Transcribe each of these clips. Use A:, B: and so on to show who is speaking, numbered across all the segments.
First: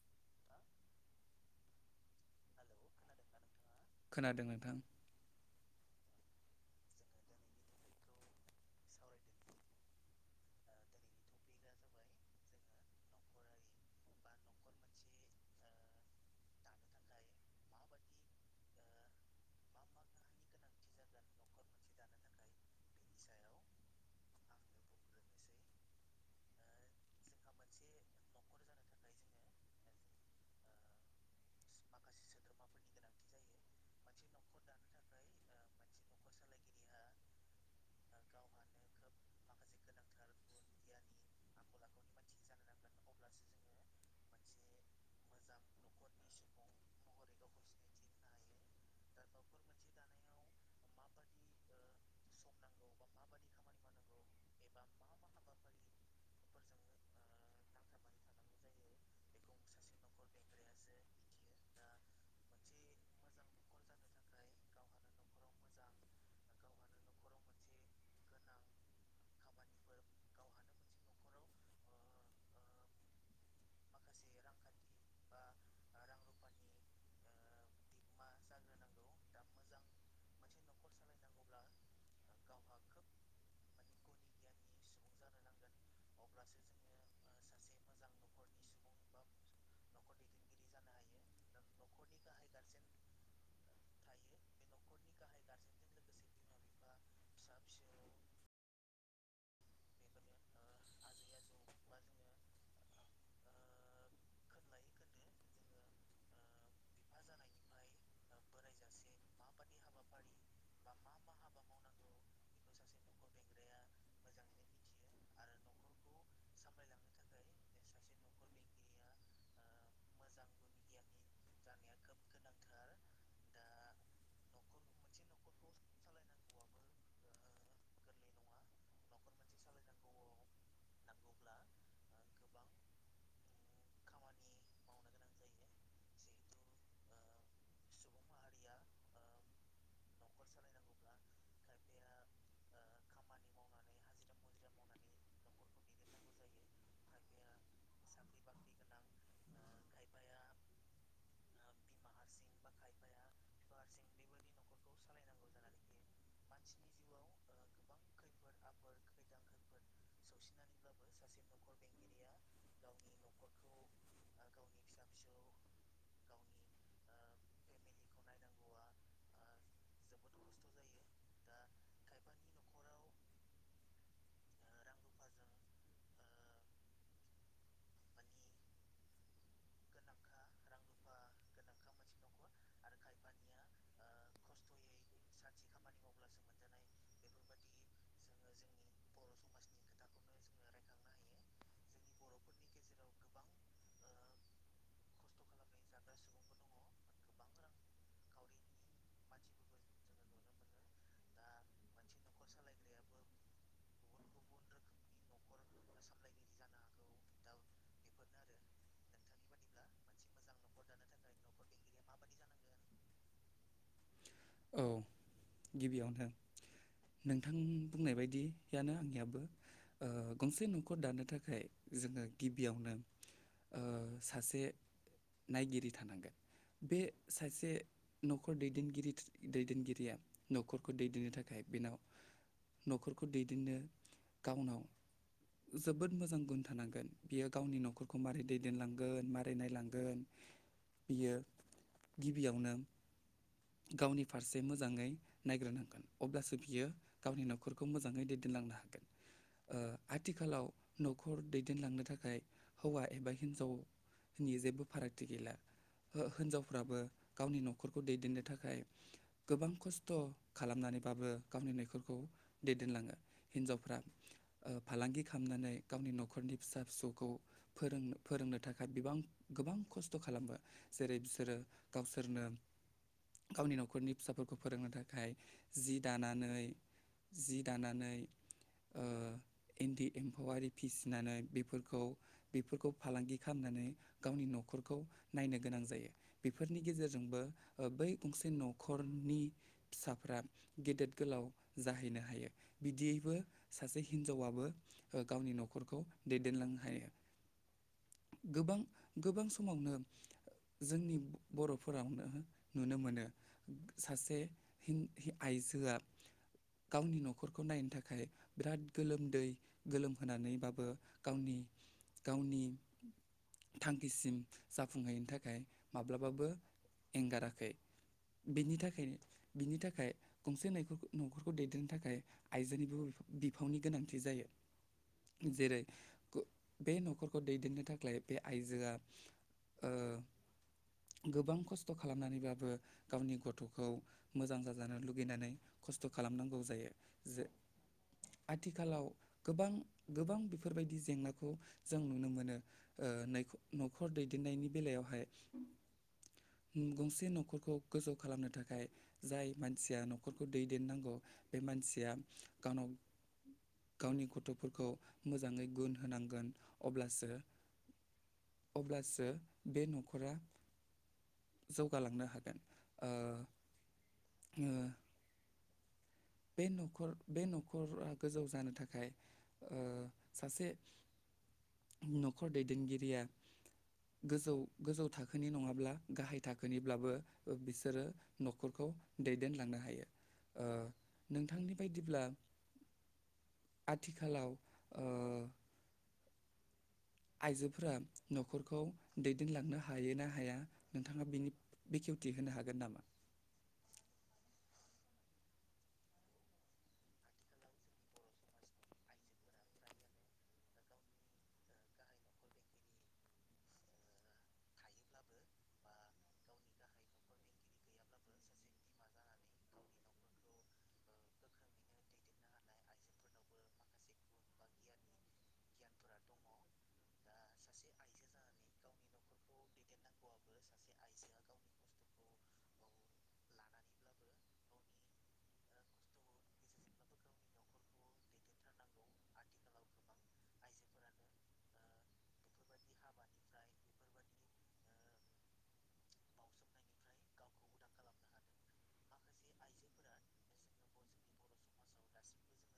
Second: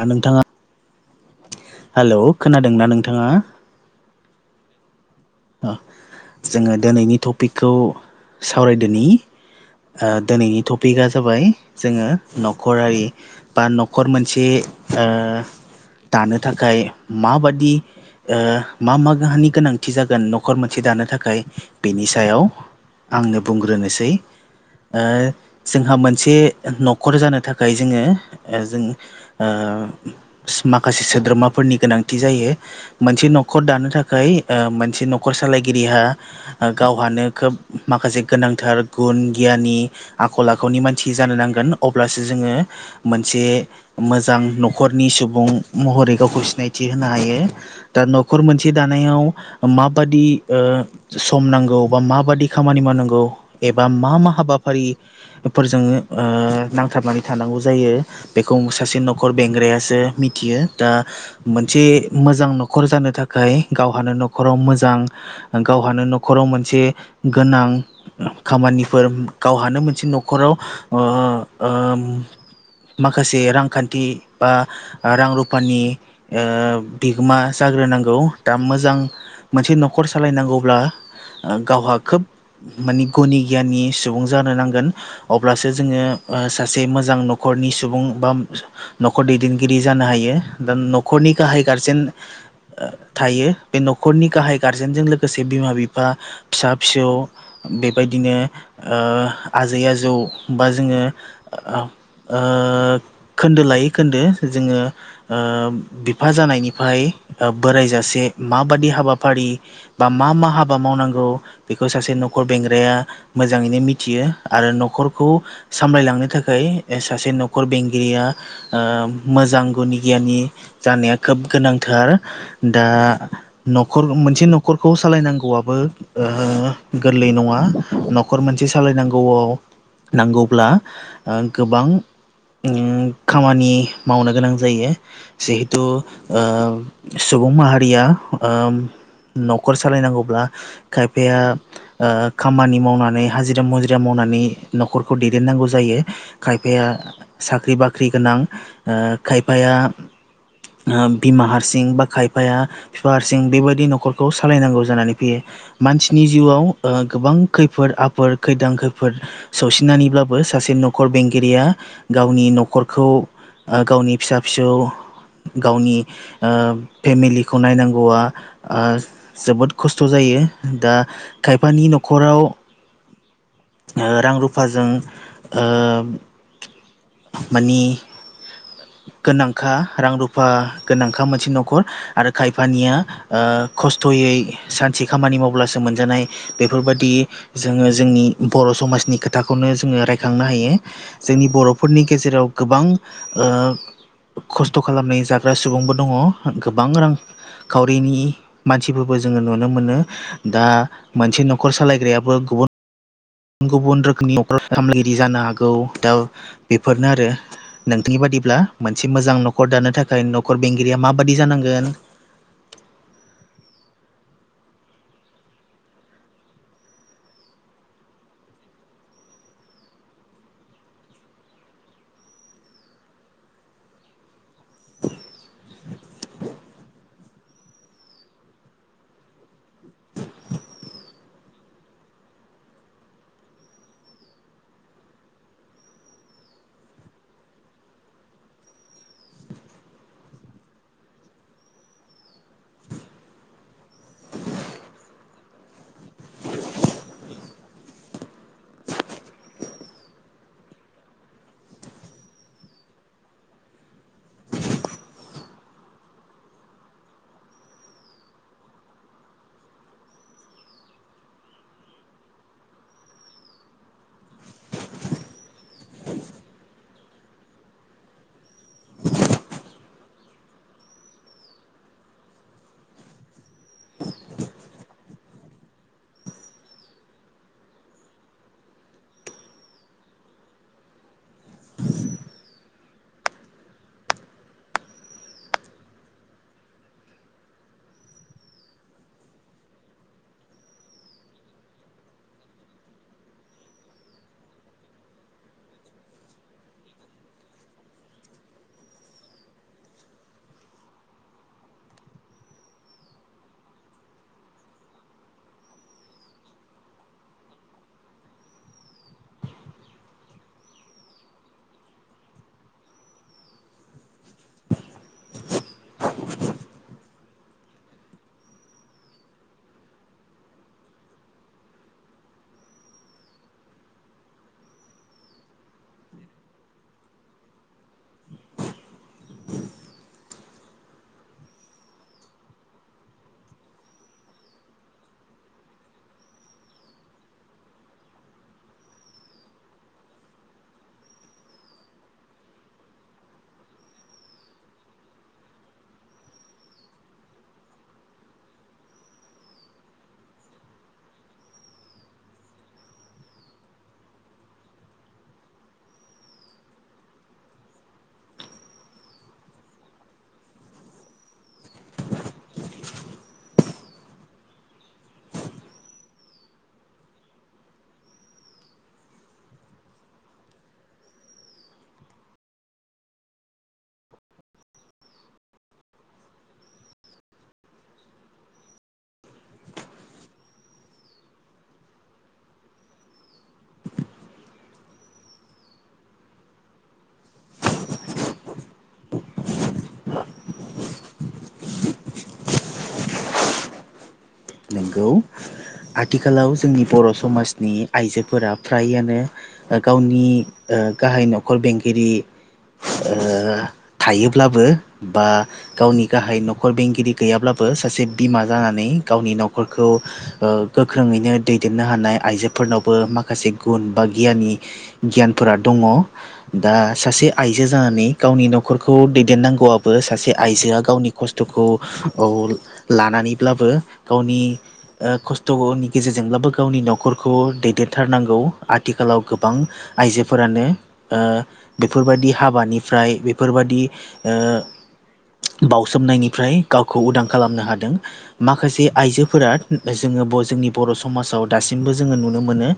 A: दा नोंथाङा। हेल' खोनादोंना नोंथाङा?
B: खोनादों नोंथां।
A: ओ जोङो दिनैनि टपिकखौ सावरायदोनि। ओ दिनैनि टपिकआ जाबाय जोङो न'खरारि बा न'खर मोनसे ओ दानो थाखाय माबादि ओ मा-मा गाहायनि गोनांथि जा गोन न'खर मोनसे दानो थाखाय बिनि सायाव आंनो बुंग्रोनोसै। ओ जोंहा मोनसे न'खर जानो थाखाय जोङो ओ जों ओ माखासे सोद्रोमाफोरनि गोनांथि जायो। मोनसे न'खर दानो थाखाय ओ मोनसे न'खर सालायगिरिहा गावहानो खोब माखासे गोनांथार गुन गियानि आखल-आखुनि मानसि जानो नांगोन अब्लासो जोङो मोनसे मोजां न'खरनि सुबुं महरै गावखौ सिनायथि होनो हायो। दा न'खर मोनसे दानायाव माबादि ओ सम नांगौ बा माबादि खामानि मावनांगौ एबा मा-मा हाबाफारि फोरजोंनो ओ नांथाबनानै थानांगौ जायो। बेखौ सासे न'खर बेंग्रायासो मिथियो दा मोनसे मोजां न'खर जानो थाखाय गावहानो न'खराव मोजां गावहानो न'खराव मोनसे गोनां खामानिफोर गावहानो मोनसे न'खराव ओ उम। माखासे रांखान्थि बा रां रुफानि ओ बिगोमा जाग्रोनांगौ दा मोजां मोनसे न'खर सालायनांगौब्ला ओ गावहा खोब माने गुनि-गियानि सुबुं जानो नांगोन। अब्लासो जोङो ओ सासे मोजां न'खरनि सुबुं बा न'खर दैदेनगिरि जानो हायो दा न'खरनि गाहाय गारजेन ओ थायो बे न' खरनि गाहाय गारजेनजों लोगोसे बिमा-बिफा, फिसा-फिसौ बेबायदिनो ओ आजै-आजौ बा जोङो ओ ओ खोन्दो लायै खोन्दो जोङो ओ बिफा जानायनिफ्राय ओ बोरायजासे माबादि हाबाफारि बा मा-मा हाबा मावनांगौ बेखौ सासे न'खर बेंग्राया मोजाङैनो मिथियो आरो न'खरखौ सामलायलांनो थाखाय ए सासे न'खर बेंगिरिया ओ मोजां गुनि-गियानि जानाया खोब गोनांथार दा न'खर मोनसे न'खरखौ सालायनांगौआबो ओ गोरलै नङा न'खर मोनसे सालायनांगौआव नांगौब्ला ओ गोबां उम खामानि मावनो गोनां जायो। जिहेतु ओ सुबुं माहारिया उम न'खर सालायनांगौब्ला खायफाया ओ खामानि मावनानै हाजिरा-मुजिरा मावनानै न'खरखौ दैदेननांगौ जायो। खायफाया साख्रि-बाख्रि गोनां ओ खायफाया ओ बिमा हारसिं बा खायफाया बिफा हारसिं बेबायदि न'खरखौ सालायनांगौ जानानै फैयो। मानसिनि जिउआव ओ गोबां खैफोद-आफोद खैदां-खैफोद सौसिनानैब्लाबो सासे न'खर बेंगिरिया गावनि न'खरखौ ओ गावनि फिसा-फिसौ गावनि ओ फेमिलिखौ नायनां गौवा ओ जोबोद खस्थ' जायो दा खायफानि न'खराव ओ रां रुफाजों ओ मानि गोनांखा रां रुफा गोनांखा मोनसे न'खर आरो खायफानिया ओ खस्थ'यै सानसे खामानि मावब्लासो मोनजानाय बेफोरबायदि जोङो जोंनि बर' समाजनि खोथाखौनो जोङो रायखांनो हायो। जोंनि बर'फोरनि गेजेराव गोबां ओ खस्थ' खालामनाय जाग्रा सुबुंबो दङ। गोबां रांखावरिनि मानसिफोरबो जोङो नुनो मोनो दा मोनसे न'खर सालायग्रायाबो गुबुन गुबुन रोखोमनि नखर खामलायगिरि जानो हागौ दा बेफोरनो आरो। नोंथांनि बादिब्ला मोनसे मोजां न'खर दानो थाखाय न'खर बेंगिरिया माबादि जानांगोन
B: [inaudible] औ गिबियावनो नोंथां बुंनाय बायदियानो आंनियाबो ओ गंसे नखर दानो थाखाय जोङो गिबियावनो ओ सासे नायगिरि थानांगोन। बे सासे न'खर दैदेनगिरि दैदेनगिरिया न'खरखौ दैदेननो थाखाय बेनाव न'खरखौ दैदेननो गावनाव जोबोद मोजां गुन थानांगोन बियो गावनि न'खरखौ मारोरै दैदेनलांगोन मारोरै नायलांगोन। बियो गिबियाव नों गावनि फारसे मोजाङै नायग्रोनांगोन अब्लासो बियो गावनि न'खरखौ मोजाङै दैदेनलांनो हागोन। ओ आथिखालाव न'खर दैदेनलांनो थाखाय हौवा एबा हिन्जाव नि जेबो फारागथि गैला हिनजावफ्राबो गावनि न'खरखौ दैदेननो थाखाय गोबां खस्थ' खालामनानैबाबो गावनि नखरखौ दैदेनलाङो। हिनजावफ्रा ओ फालांगि खालामनानै गावनि न'खरनि फिसा फिसौखौ फोरोंनो फोरोंनो थाखाय बिबां गोबां खस्थ' खालामबाय। जेरै बिसोरो गावसोरनो गावनि न'खरनि फिसाफोरखौ फोरोंनो थाखाय जि दानानै जि दानानै ओ इन्दि एम्फौआरि फिसिनानै बेफोरखौ बेफोरखौ फालांगि खालामनानै गावनि न'खरखौ नायनो गोनां जायो। बेफोरनि गेजेरजोंबो बै गंसे न'खरनि फिसाफ्रा गेदेर गोलाव जाहैनो हायो। बिदिबो सासे हिनजावआ बो ओ गावनि न'खरखौ दैदेनलांनो हायो। गोबां गोबां समावनो जोंनि बर'फोरावनो नुनो मोन सासे हिन-हिन आइजोआ गावनि न'खरखौ नायनो थाखाय बिराद गोलोमदै गोलोमहोनानैबाबो गावनि-गावनि थांखिसिम जाफुंहैनि थाखाय माब्लाबाबो एंगाराखै। बेनि थाखाय बेनि थाखाय गंसे [unintelligible] न'खरखौ दैदेननो थाखाय आइजोनिबो बिफावनि गोनांथि जायो। जेरै बे न'खरखौ दैदेननो थाखाय बे आइजोआ ओ गोबां खस्थ' खालामनानैबाबो गावनि गथ'खौ मोजां जाजानो लुगैनानै खस्थ' खालामनांगौ जायो जे आथिखालाव गोबां गोबां बेफोरबायदि जेंनाखौ जों नुनो मोनो ओ नै-नखर दैदेननायनि बेलायावहाय गंसे न'खरखौ गोजौ खालामनो थाखाय जाय मानसिया न'खरखौ दैदेननांगौ बे मानसिया गावनाव गावनि गथ'फोरखौ मोजाङै गुन होनांगोन अब्लासो अब्लासो बे न'खरा जौगालांनो हागोन ओ ओ बे न'खर बे न'खरा गोजौ जानो थाखाय सासे न'खर दैदेनगिरिया गोजौ गोजौ थाखोनि नङाब्ला गाहाय थाखोनिब्लाबो बिसोरो न'खरखौ दैदेनलांनो हायो ओ नोंथांनि बायदिब्ला आथिखालाव ओ आइजोफोरा न'खरखौ दैदेनलांनो हायो ना हाया नोंथाङा बिनि बेखेवथि होनो हागोन नामा?
A: नंगौ आथिखालाव जोंनि बर' समाजनि आइजोफोरा फ्रायानो ओ गावनि ओ गाहाय न'खर बेंगिरि ओ थायोब्लाबो बा गावनि गाहाय न'खर बेंगिरि गैयाब्लाबो सासे बिमा जानानै गावनि न'खरखौ ओ गोख्रोङैनो दैदेननो हानाय आइजोफोरनावबो माखासे गुन बा गियानि गियानफोरा दङ' दा सासे आइजो जानानै गावनि नख खरखौ दैदेननांगौआबो सासे आइजोआ गावनि खस्थ'खौ औ लानानैब्लाबो गावनि ओ खस्थ'नि गेजेरजोंब्लाबो गावनि न'खरखौ दैदेनथारनांगौ आथिखालाव गोबां आइजोफोरानो ओ बेफोरबायदि हाबानिफ्राय बेफोरबायदि ओ बावसोमनायनिफ्राय गावखौ उदां खालामनो हादों माखासे आइजोफोरा जोङो ब जोंनि बर' समाजाव दासिमबो जोङो नुनो मोनो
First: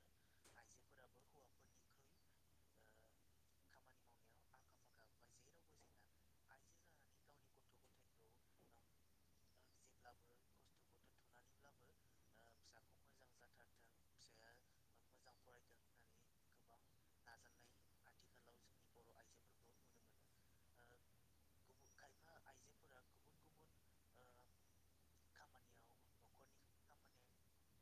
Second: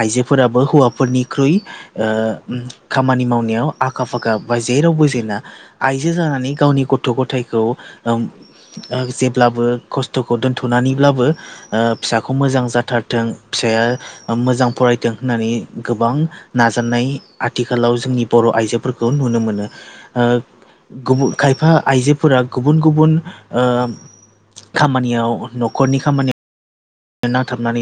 A: आइजोफोराबो हौवाफोरनिख्रुइ ओ खामानि मावनायाव आखा फाखा बा जेरावबो जेना आइजो जानानै गावनि गथ' गथायखौ उम उम जेब्लाबो खस्थ' खौ दोनथ'नानैब्लाबो ओ फिसाखौ मोजां जाथारथों फिसाया मोजां फरायदों होननानै गोबां नाजानाय आथिखालाव जोंनि बर' आइजोफोरखौ नुनो ओ गुबुन खायफा आइजोफोरा गुबुन गुबुन ओ खामानि याव न'खरनि खामानि नांथाबनानै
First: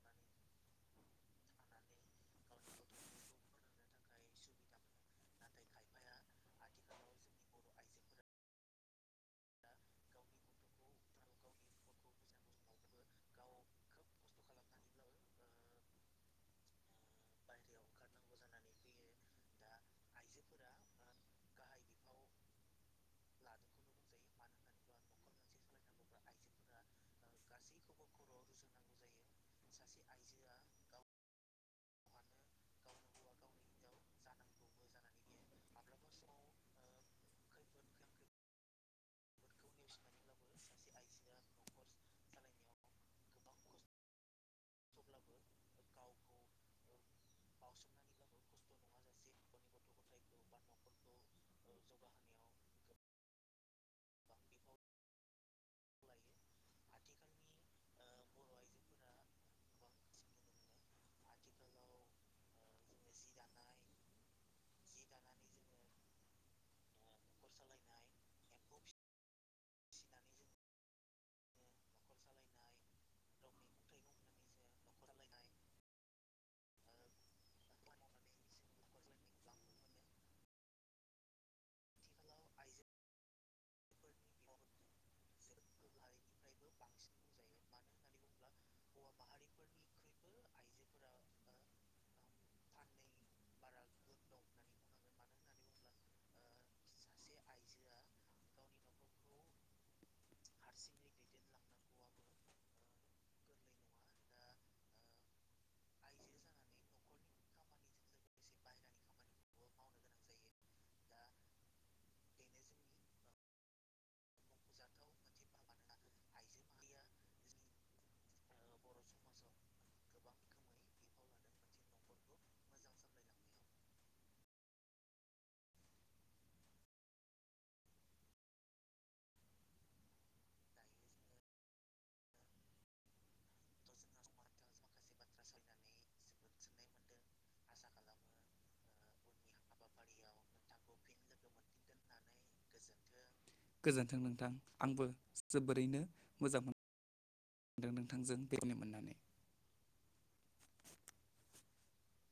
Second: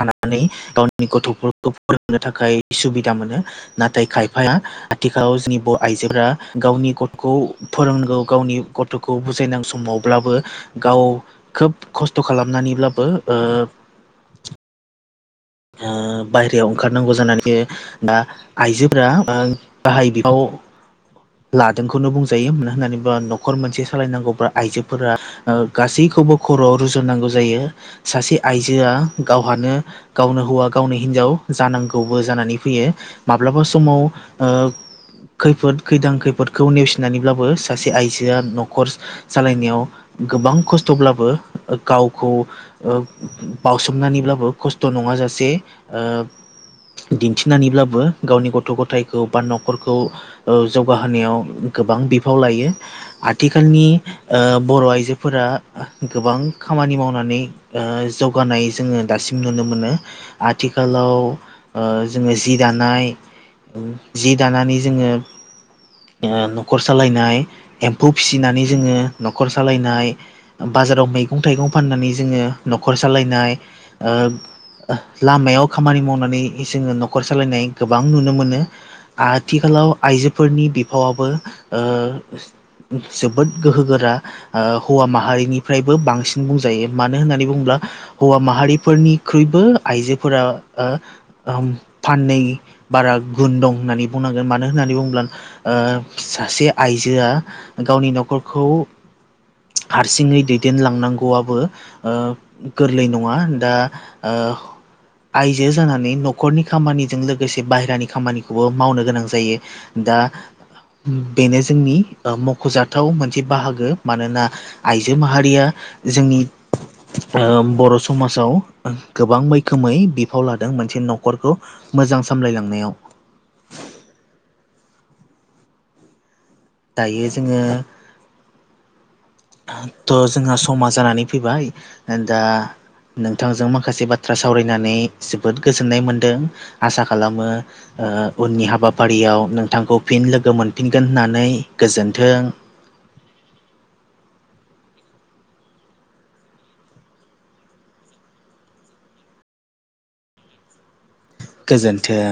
A: थानानै गावनि गथ'फोरखौ फोरोंनो थाखाय सुबिदा मोनो नाथाय खायफाया आथिखालाव जोंनि बर' आइजोफोरा गावनि गथ'खौ फोरोंगौ गावनि गथ' गथ'खौ बुजायनां समावब्लाबो गाव खोब खस्थ' खालामनानैब्लाबो ओ ओ बाहेरायाव ओंखारनांगौ जानानै फैयो दा आइजोफोरा बाहाय बिफाव लादोंखौनो बुंजायो मानो होननानै बा न'खर मोनसे सालायनांगौब्ला आइजोफोरा गासैखौबो खर'आव रुजुननांगौ जायो सासे आइजोआ गावहानो गावनो हौवा गावनो हिन्जाव जानांगौबो जानानै फैयो माब्लाबा समाव ओ खैफोद खैदां खैफोदखौ नेवसिनानैब्लाबो सासे आइजोआ न'खर सालायनायाव गोबां खस्थ'ब्लाबो गावखौ ओ बाउसोमनानैब्लाबो खस्थ' नङाजासे ओ दिन्थिनानैब्लाबो गावनि गथ' गथायखौ बा न'खरखौ। ओ जौगाहोनायाव गोबां बिफाव लायो आथिखालनि। ओ बर' आइजोफोरा गोबां खामानि मावनानै। ओ जौगानाय जोङो दासिम नुनो मोनो आथिखालाव ओ जोङो जि दानाय। जि दानानै जोङो। ओ न'खर सालायनाय एम्फौ फिसिनानै जोङो न'खर सालायनाय। बाजाराव मैगं थाइगं फाननानै जोङो न'खर सालायनाय ओ लामायाव खामानि मावनानै जोङो न'खर सालायनाय गोबां नुनो मोनो। आथिखालाव आइजोफोरनि बिफावआबो ओ जोबोद गोहो गोरा। हौवा माहारिनिफ्रायबो बांसिन बुंजायो मानो होननानै बुङोब्ला हौवा माहारिफोरनि। ख्रुइबो आइजोफोरा ओ हम फाननै बारा गुन दं होननानै बुंनांगोन मानो होननानै बुङोब्ला। ओ सासे आइजोआ गावनि न'खरखौ। हारसिङै दैदेनलांनांगौआबो ओ गोरलै नङा दा। ओ आइजो जानानै न'खरनि खामानिजों लोगोसे बाहेरानि खामानिखौबो मावनो गोनां जायो दा। बेनो जोंनि ओ मख'जाथाव मोनसे बाहागो मानोना। आइजो माहारिया जोंनि ओ बर' समाजाव। गोबां मैखोमै बिफाव लादों मोनसे न'खरखौ मोजां सामलायलांनायाव। दायो जोङो। थ' समा जानानै फैबाय‌ दा। नोंथांजों माखासे बाथ्रा सावरायनानै जोबोद गोजोननाय मोनदों। आसा खालामो उननि हाबाफारियाव नोंथांखौ फिन लोगो मोनफिन। होननानै गोजोन्थों
B: गोजोन्थों नोंथां आंबो जोबोरैनो मोजां मोन। मोनदों नोंथांजों बेरायनो मोननानै।
A: गोजोन्थों।